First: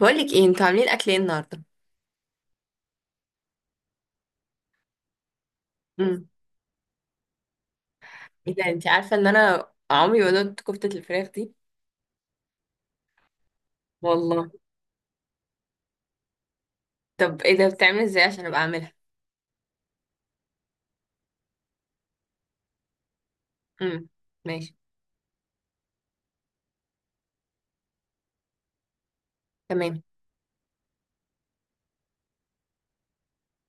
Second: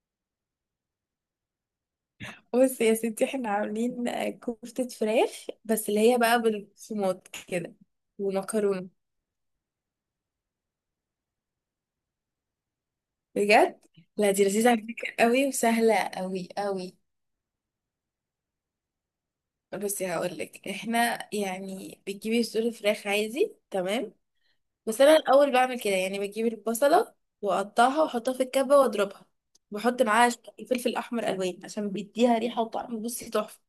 بقولك ايه انتوا عاملين اكل ايه النهارده؟ بصي يا ستي، احنا عاملين كفتة فراخ، بس اللي هي امم بقى بالصومات كده، ايه ده، انت ومكرونة. عارفه ان انا عمري ما دقت كفته الفراخ دي. بجد. لا دي والله. لذيذة على فكرة قوي، وسهلة قوي قوي. طب ايه ده؟ بتعمل ازاي عشان ابقى اعملها؟ بصي هقولك، احنا يعني بتجيبي صدور فراخ عادي، امم تمام. ماشي. بس انا الاول بعمل كده، يعني بجيب البصلة واقطعها واحطها في الكبة واضربها. تمام. بحط معاها شوية فلفل احمر الوان عشان بيديها ريحة وطعم، بصي تحفة.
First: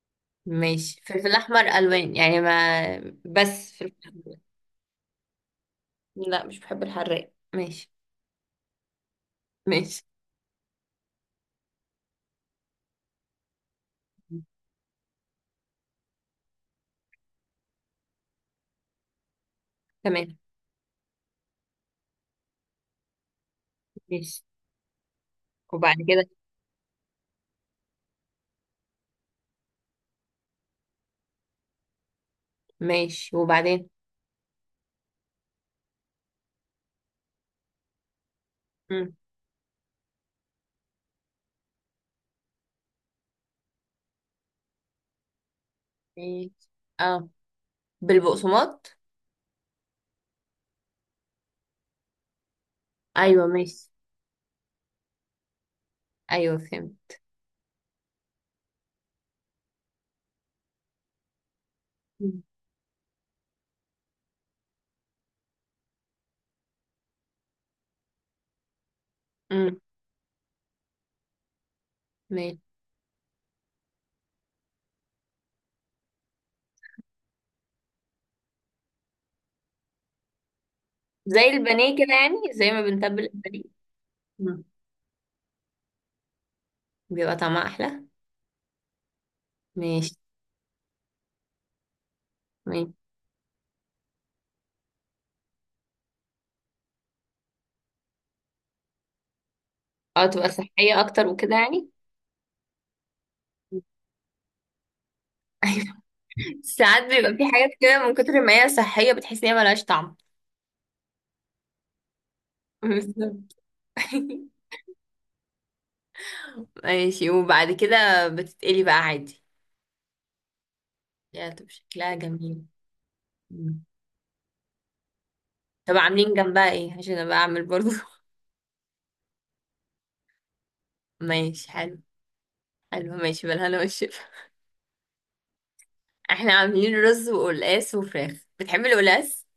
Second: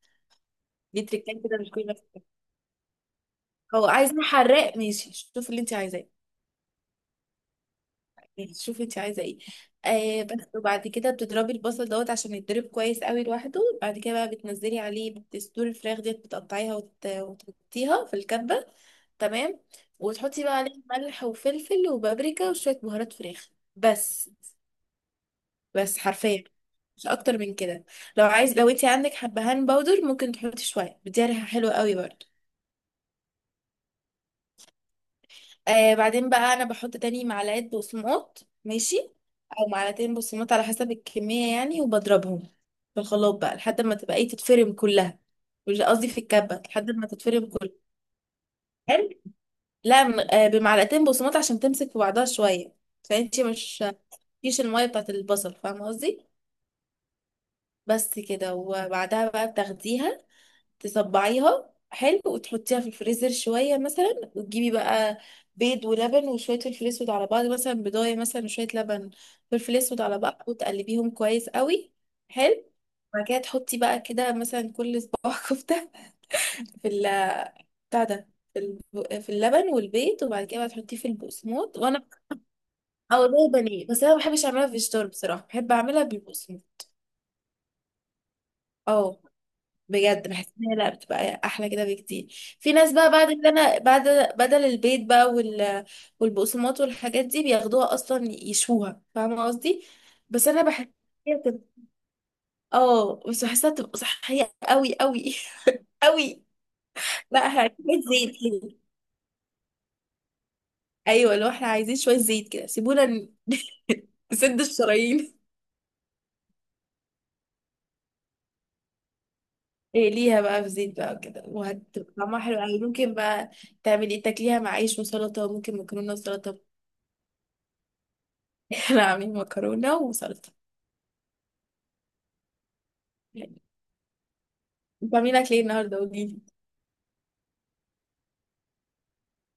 ماشي، دي فلفل تريكات كده، احمر مش كل الناس الوان يعني بتعملها. ما. بس هو فلفل عايزة أحمر. حراق؟ ماشي، شوف اللي انت عايزاه. لا مش بحب الحراق، ماشي. شوفي انت عايزه ايه. ماشي. آه بس، وبعد كده بتضربي البصل دوت عشان يتضرب كويس قوي لوحده، بعد كده بقى بتنزلي عليه بتصدور الفراخ ديت، بتقطعيها وتحطيها في الكبه. تمام. تمام. وتحطي بقى عليه ملح وفلفل وبابريكا وشويه بهارات فراخ، بس ماشي. وبعد بس كده؟ حرفيا، مش اكتر من كده. لو انت عندك حبهان باودر، ممكن تحطي شويه، بتدي ريحه حلوه قوي برضه. ماشي. وبعدين؟ آه بعدين بقى انا بحط تاني معلقه بقسماط، ماشي. امم او معلقتين بقسماط على حسب الكميه يعني، وبضربهم في الخلاط بقى لحد ما تبقى ايه، تتفرم كلها. مش قصدي، في ماشي. الكبه لحد ما اه، تتفرم كلها. بالبقسماط. حلو. لا، بمعلقتين بقسماط عشان تمسك في بعضها شويه. فانتي ايوه مش ماشي. فيش الميه بتاعت البصل، فاهمه قصدي. ايوه فهمت. بس كده، وبعدها بقى بتاخديها، تصبعيها حلو وتحطيها في الفريزر شوية مثلا، وتجيبي بقى بيض ولبن وشوية فلفل اسود على بعض، مثلا بيضاية مثلا وشوية لبن، فلفل امم اسود على بعض، وتقلبيهم كويس قوي. ماشي. حلو. بعد كده تحطي بقى كده مثلا كل صباع كفتة في ال بتاع ده، في اللبن والبيض، وبعد كده بقى تحطيه في زي البقسماط البانيه وانا، كده يعني، زي ما او بنتبل زي البانيه. بانيه. بس انا ما بحبش مم. اعملها في الشطار، بصراحة بحب اعملها بالبقسماط. بيبقى طعمها احلى. اه، ماشي. بجد بحس ان هي لا بتبقى احلى كده بكتير. في ماشي. ناس بقى بعد كده، انا بعد بدل البيض بقى والبقسماط والحاجات دي بياخدوها اصلا يشوها، فاهمه قصدي. اه بس تبقى انا بحس إن صحية اكتر هي وكده بتبقى، يعني. اه بس بحسها بتبقى صحيه قوي قوي. ايوه. قوي. ساعات بيبقى لا، في احنا حاجات عايزين كده من شويه زيت كتر ما هي كده. صحية بتحس ان هي ملهاش طعم. ايوه، لو احنا عايزين شويه زيت كده سيبونا بالظبط. نسد الشرايين. ماشي. وبعد كده بتتقلي بقى عادي؟ إيه ليها بقى في زيت بقى كده، يا طب وهتبقى شكلها طعمها حلو جميل. قوي. ممكن بقى مم. تعملي تاكليها مع عيش وسلطه، وممكن طب مكرونه عاملين وسلطه. جنبها ايه عشان ابقى اعمل برضو؟ كانوا عاملين مكرونة وسلطة. ماشي حلو. حلو ماشي، بالهنا والشفا. بعمل لك ليه النهاردة، قوليلي. احنا عاملين رز وقلقاس وفراخ، بتحبي القلقاس؟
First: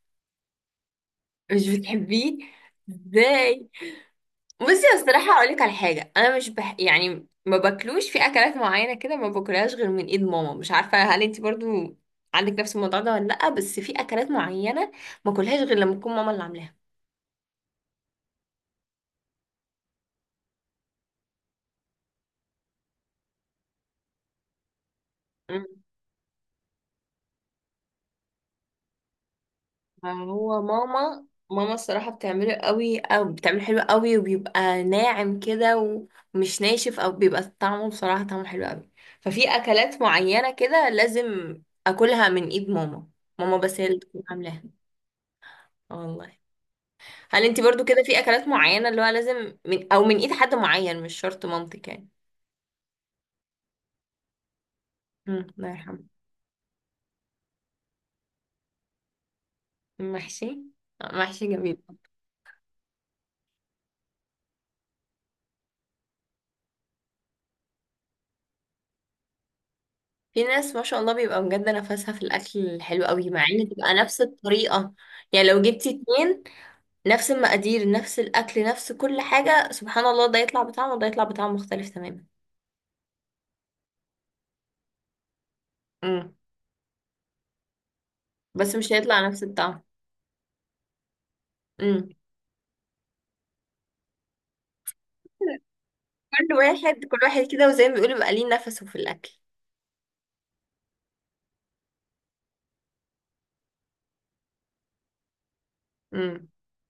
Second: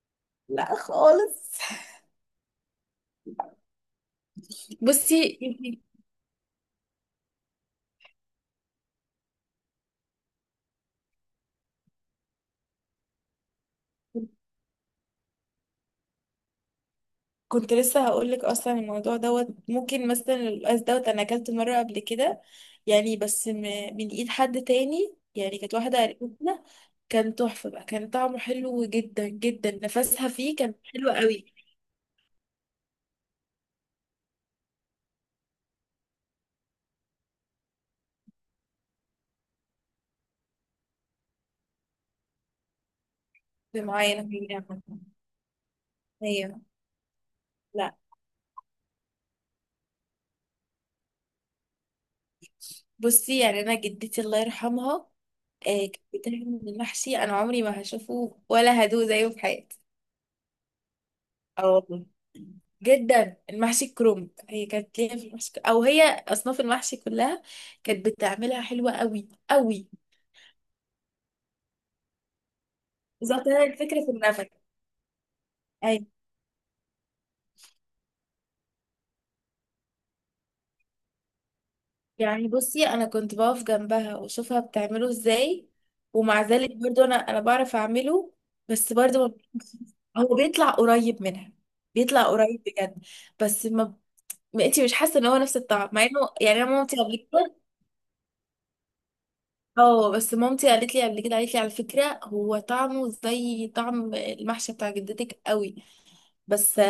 لا خالص. مش بتحبيه؟ ازاي؟ بصي الصراحة بصي أقولك على انتي، حاجة، أنا مش بح... يعني ما باكلوش في أكلات معينة كده، ما باكلهاش غير من إيد ماما، مش عارفة هل انتي برضو عندك نفس الموضوع ده ولا لأ. بس في أكلات معينة ما باكلهاش غير لما تكون ماما اللي عاملاها. كنت لسه هقول لك اصلا الموضوع دوت ممكن، مثلا القلقاس دوت انا اكلته مره قبل كده، يعني بس من ايد حد تاني، يعني مم. كانت واحده قريبتنا، كان تحفه بقى، كان طعمه حلو جدا جدا، نفسها فيه، هو كان حلو ماما قوي. ماما الصراحة بتعمله قوي، أو بتعمله حلو قوي وبيبقى ناعم كده ومش ناشف، أو بيبقى طعمه بصراحة طعمه حلو قوي. ففي أكلات معينة كده لازم أكلها من إيد ماما. ماما بس هي اللي اللي معايا بتكون انا في عاملاها. الجامعه. والله. ايوه. هل انت برضو لا، كده في اكلات معينة اللي هو لازم من او من ايد حد معين، مش شرط مامتك يعني؟ بصي يعني انا جدتي الله يرحمها، الله كان يرحمه. بيتعمل من المحشي انا عمري ما هشوفه ولا هدوه زيه في حياتي. محشي. آه، محشي اه جميل. والله، جدا. المحشي الكرنب، هي كانت ليها في المحشي، او هي اصناف المحشي كلها كانت بتعملها حلوه قوي قوي. في ناس ما شاء الله بيبقى بجد نفسها في الاكل الحلو قوي، مع بالظبط، هي ان تبقى الفكره في نفس النفق. الطريقة. يعني لو جبتي اي. اتنين نفس المقادير، نفس الاكل، نفس كل حاجة، سبحان الله، ده يطلع بطعم وده يطلع بطعم مختلف تماما. يعني بصي، انا كنت بقف جنبها واشوفها بتعمله ازاي، امم ومع ذلك برضو انا بعرف اعمله. بس مش بس هيطلع برضو نفس الطعم. هو بيطلع قريب منها، امم بيطلع قريب بجد. بس ما ما انتي مش حاسه ان هو نفس الطعم، مع انه كل يعني انا مامتي واحد قبل كل واحد كده. كده، وزي ما بيقولوا بيبقى ليه نفسه في الاكل. اه بس مامتي قالت لي قبل كده، قالت لي على فكره، هو طعمه زي طعم المحشي بتاع جدتك قوي. امم بس.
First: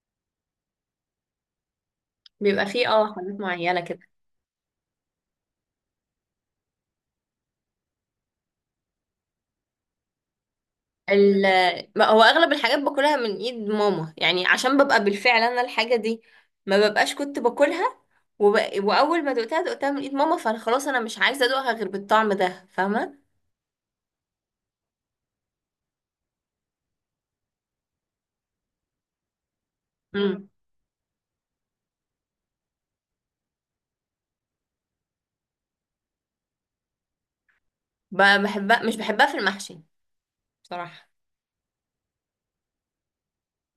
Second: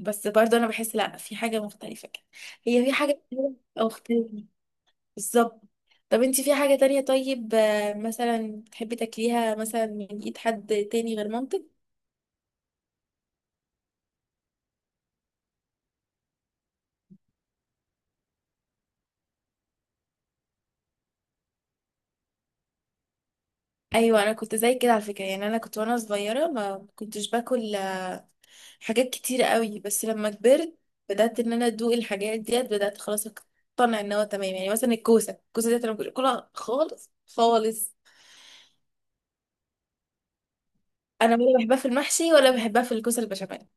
بس برضه انا بحس لا، في حاجه مختلفه كده، بيبقى هي فيه في اه حاجه حاجات معينة كده. مختلفه. بالظبط. طب انتي في حاجه تانية طيب، مثلا تحبي تاكليها مثلا من ايد حد تاني غير ال مامتك؟ ما هو اغلب الحاجات باكلها من ايد ماما يعني، عشان ببقى بالفعل انا الحاجه دي ما ببقاش كنت باكلها، وب... واول ما دقتها من ايد ماما، فانا خلاص انا مش عايزه ادوقها غير بالطعم ده، فاهمه؟ ايوه، انا كنت زي كده على فكره. يعني انا كنت وانا صغيره ما كنتش باكل حاجات كتيرة قوي، بس لما امم كبرت بدأت ان انا ادوق الحاجات ديت، بدأت خلاص اقتنع ان هو تمام. يعني مثلا الكوسة، الكوسة ديت انا ما كنتش باكلها خالص خالص. بحبها، مش بحبها في المحشي بصراحه. انا ولا بحبها في المحشي ولا بحبها في الكوسة البشاميل،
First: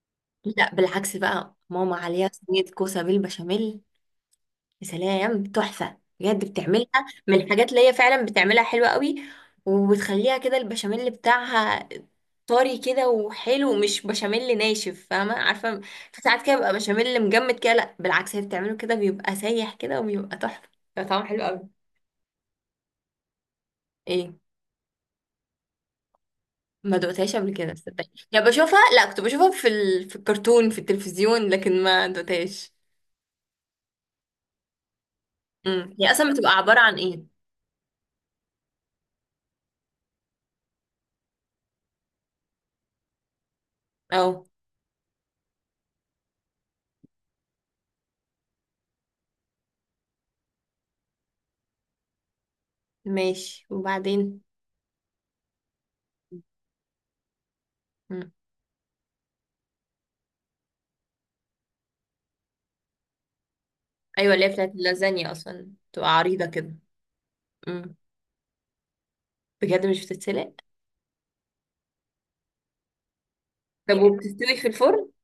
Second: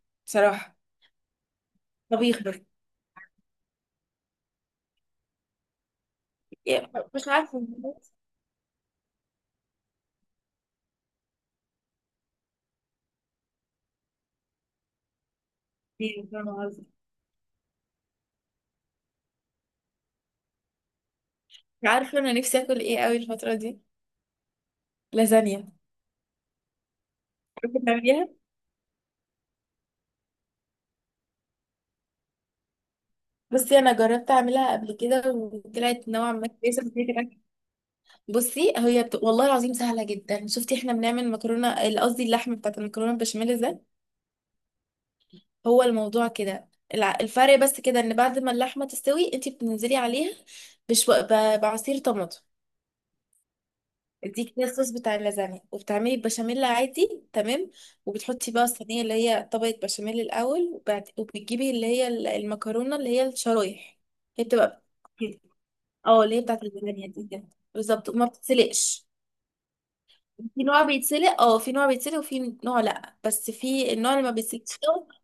لا بصراحة، بالعكس، بقى ماما عليها طبيخ بس، صينيه كوسه بالبشاميل، يا سلام تحفة بجد بتعملها. يعني مش من عارفة. الحاجات اللي هي فعلا بتعملها حلوة قوي، وبتخليها كده البشاميل بتاعها طري كده وحلو، مش بشاميل ناشف، فاهمة؟ عارفة في إيه، ساعات فاهمة كده بيبقى قصدي. بشاميل مجمد كده، لا بالعكس هي بتعمله كده بيبقى سايح كده وبيبقى تحفة، بيبقى طعمه حلو قوي. مش عارفة انا نفسي اكل ايه قوي الفترة دي. ايه؟ لازانيا. ما دقتهاش قبل كده صدقني، بتعمليها. يا بشوفها لا كنت بشوفها في الكرتون في التلفزيون، لكن ما دقتهاش. بصي انا جربت اعملها قبل كده وطلعت هي اصلا نوعا ما بتبقى عبارة كويسة، بس عن هي ايه؟ كانت. بصي والله العظيم سهله جدا. شفتي احنا بنعمل مكرونه قصدي اللحم بتاعت المكرونه البشاميل ده، اه هو الموضوع كده. الفرق بس كده، ان بعد ما اللحمه تستوي، انت بتنزلي عليها بشو... ب... بعصير طماطم، ماشي وبعدين؟ دي كده الصوص بتاع اللازانيا، وبتعملي البشاميل عادي تمام، وبتحطي بقى الصينيه اللي هي طبقه بشاميل الاول، وبتجيبي اللي هي المكرونه اللي هي الشرايح. ايوه اللي هي هي بتاعت بتبقى، اللازانيا، اصلا تبقى اه اللي هي عريضه بتاعت كده. اللازانيا دي كده. امم بالظبط، وما بتتسلقش. بجد مش بتتسلق؟ في نوع بيتسلق، في نوع بيتسلق وفي نوع لا، بس في طب النوع اللي ما وبتستوي في بيتسلقش الفرن؟ قوي.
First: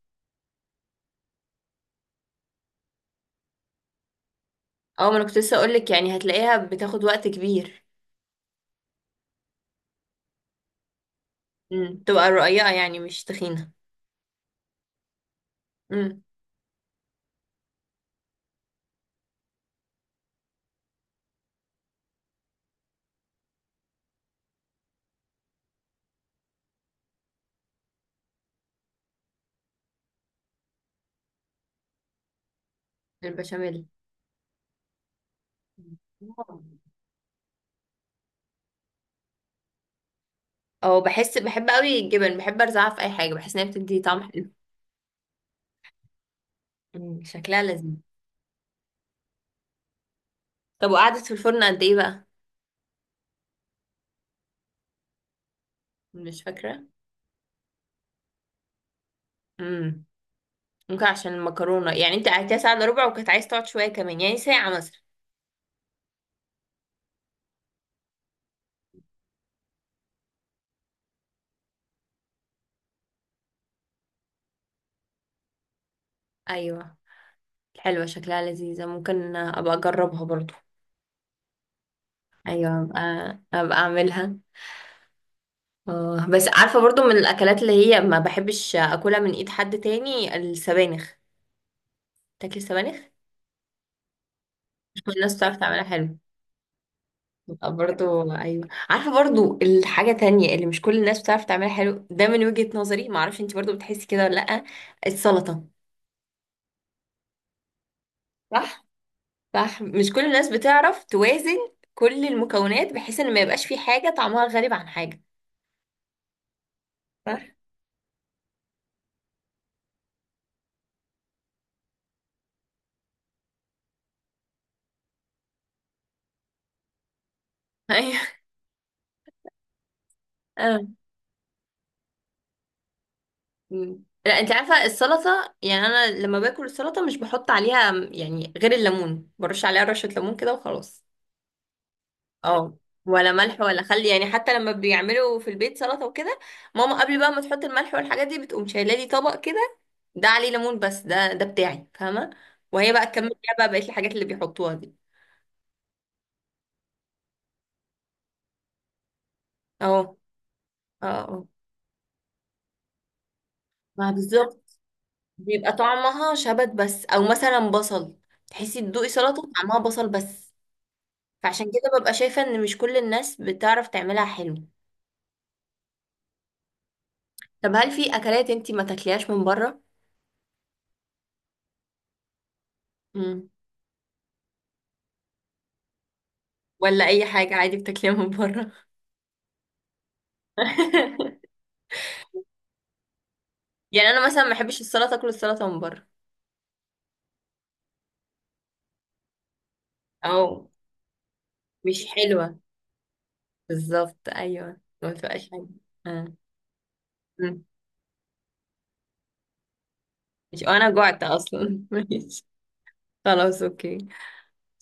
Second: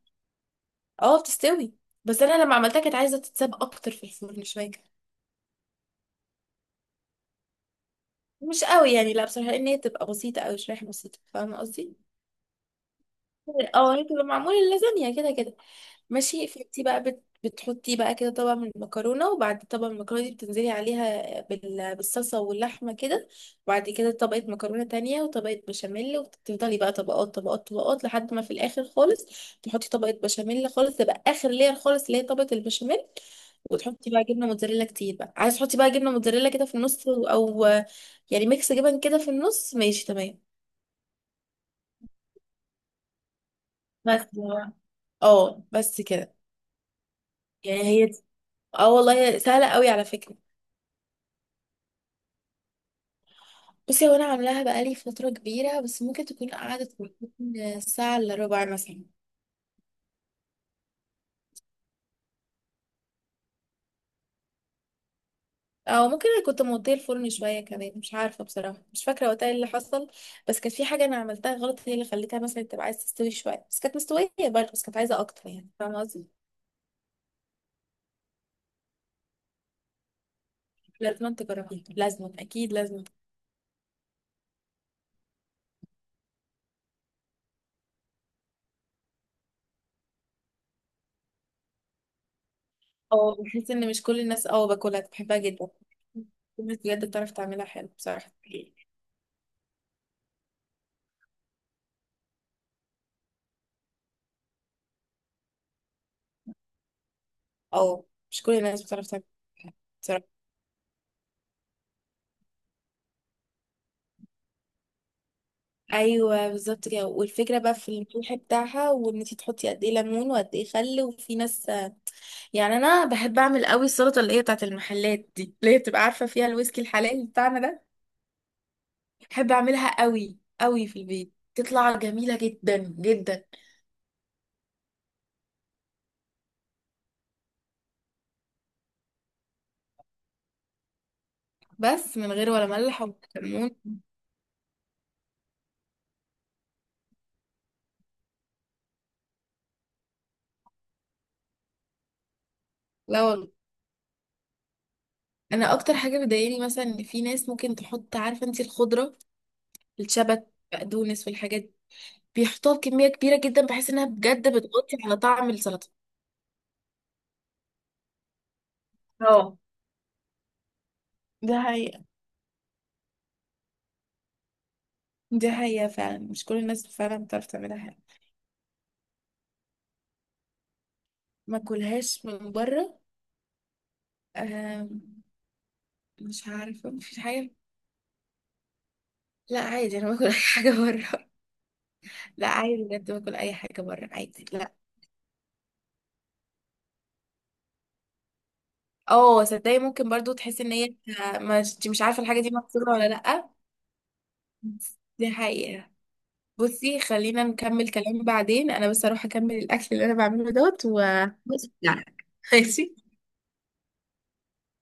اه، بتستوي. بس انا لما عملتها كانت عايزه تتساب اكتر في الفرن شويه كده. اه ما انا كنت لسه اقول لك، يعني هتلاقيها بتاخد وقت كبير. مش قوي يعني، لا بصراحه ان هي تبقى بسيطه، او شريحه بسيطه، فاهمه قصدي. تبقى رقيقه يعني، مش تخينه. اه، هي تبقى معمول اللازانيا كده كده. امم ماشي، فانتي بقى بتحطي بقى كده طبق من المكرونه، وبعد طبق المكرونه دي بتنزلي عليها بالصلصه واللحمه كده، وبعد كده طبقه مكرونه تانية وطبقه بشاميل، وتفضلي بقى طبقات طبقات طبقات، لحد ما في الاخر خالص تحطي طبقه بشاميل خالص، تبقى اخر لير خالص، اللي هي طبقه البشاميل، البشاميل. وتحطي بقى جبنه موتزاريلا كتير بقى، عايز تحطي بقى جبنه موتزاريلا كده في النص، او يعني ميكس جبن كده في النص، ماشي تمام. اه بحس، بحب قوي الجبن، بحب ارزعها في اي حاجه، بحس انها بتدي طعم بس. حلو. اه بس كده. شكلها يعني لذيذ. هي، اه والله سهله قوي على فكره. طب وقعدت في الفرن قد ايه بقى؟ بصي، هو انا عاملاها بقالي فترة كبيرة، بس ممكن مش تكون فاكره. قعدت من ساعة الا ربع مثلا. امم ممكن عشان المكرونه يعني، انت قعدتيها ساعه الا ربع وكانت عايز تقعد شويه كمان، يعني ساعه مثلا. او ممكن انا كنت موطيه الفرن شوية كمان، مش عارفة بصراحة، مش فاكرة وقتها إيه اللي حصل. بس كانت في حاجة انا عملتها غلط، هي اللي خليتها مثلا تبقى عايزة تستوي شوية، بس كانت مستوية برضه، بس كانت عايزة اكتر يعني، فاهمة قصدي. ايوه. حلوة شكلها لذيذة، ممكن أبقى أجربها برضو. لازم تجربيها، لازم اكيد أيوة أبقى, لازم. أبقى أعملها. آه، بس عارفة برضو من الأكلات اللي هي ما بحبش أكلها من إيد حد تاني، السبانخ. تاكلي السبانخ؟ اه بحس ان مش كل الناس باكلها، مش كل الناس بحبها بتعرف جدا. تعملها حلو. الناس بجد بتعرف تعملها بتبقى حلو، بصراحة. برضو. أيوة عارفة برضو الحاجة تانية اللي مش كل الناس بتعرف تعملها حلو، ده من وجهة نظري، معرفش انتي برضو بتحسي كده ولا لأ. السلطة. اه، مش كل الناس صح؟ بتعرف تعملها. صح مش كل الناس بتعرف توازن كل المكونات، بحيث ان ما يبقاش في حاجة طعمها غريب عن حاجة. ايوه بالظبط كده، صح؟ والفكره بقى في الريحه بتاعها، وان انت تحطي قد ايه ليمون وقد ايه خل، وفي ناس يعني. انا بحب اعمل قوي السلطه اللي هي بتاعت المحلات دي، اللي هي بتبقى عارفه فيها الويسكي الحلال بتاعنا ده. بحب اعملها قوي أيوة. قوي في البيت، تطلع جميله جدا جدا. مم. لا انت عارفه السلطه يعني انا لما باكل السلطه مش بحط عليها يعني غير الليمون، برش عليها رشه ليمون كده وخلاص. بس من غير ولا اه ملح ولا ولا ملح كمون. ولا خل. يعني حتى لما بيعملوا في البيت سلطه وكده، ماما قبل بقى ما تحط الملح والحاجات دي بتقوم شايله لي طبق كده، ده عليه ليمون بس، ده بتاعي، فاهمه؟ وهي بقى لا تكمل والله، فيها بقى بقيه الحاجات اللي بيحطوها دي. انا اكتر حاجه بتضايقني مثلا ان في ناس ممكن تحط، عارفه انت الخضره اهو. الشبت اه بقدونس اه. والحاجات دي، بيحطوها بكميه كبيره جدا، بحيث انها ما بجد بالظبط، بتغطي على طعم بيبقى السلطه. طعمها شبت بس، او مثلا بصل، تحسي تدوقي سلطه اه. طعمها بصل بس. دي فعشان كده حقيقة. ببقى شايفة ان مش كل الناس بتعرف تعملها حلو. دي حقيقة فعلا، مش كل الناس فعلا بتعرف طب تعملها هل حاجة. في اكلات انتي ما تاكليهاش من بره؟ ما اكلهاش من بره. مم. آم، مش عارفة، ولا مفيش اي حاجة. حاجة عادي بتاكليها من بره؟ لا عادي، انا باكل اي حاجة بره. لا عادي بجد، باكل اي حاجة بره يعني انا مثلا عادي، ما لا. بحبش السلطة، اكل السلطة من بره. اه صدقني، ممكن برضو تحس او ان هي مش مش عارفة، الحاجة دي حلوة. مكسورة ولا لا. بالظبط ايوه، ما دي تبقاش حلوة. حقيقة. آه. بصي خلينا مم. نكمل كلام بعدين، انا بس اروح اكمل الاكل اللي انا بعمله مش دوت انا و. جوعت بص، اصلا. لا ماشي، ماشي. خلاص اوكي.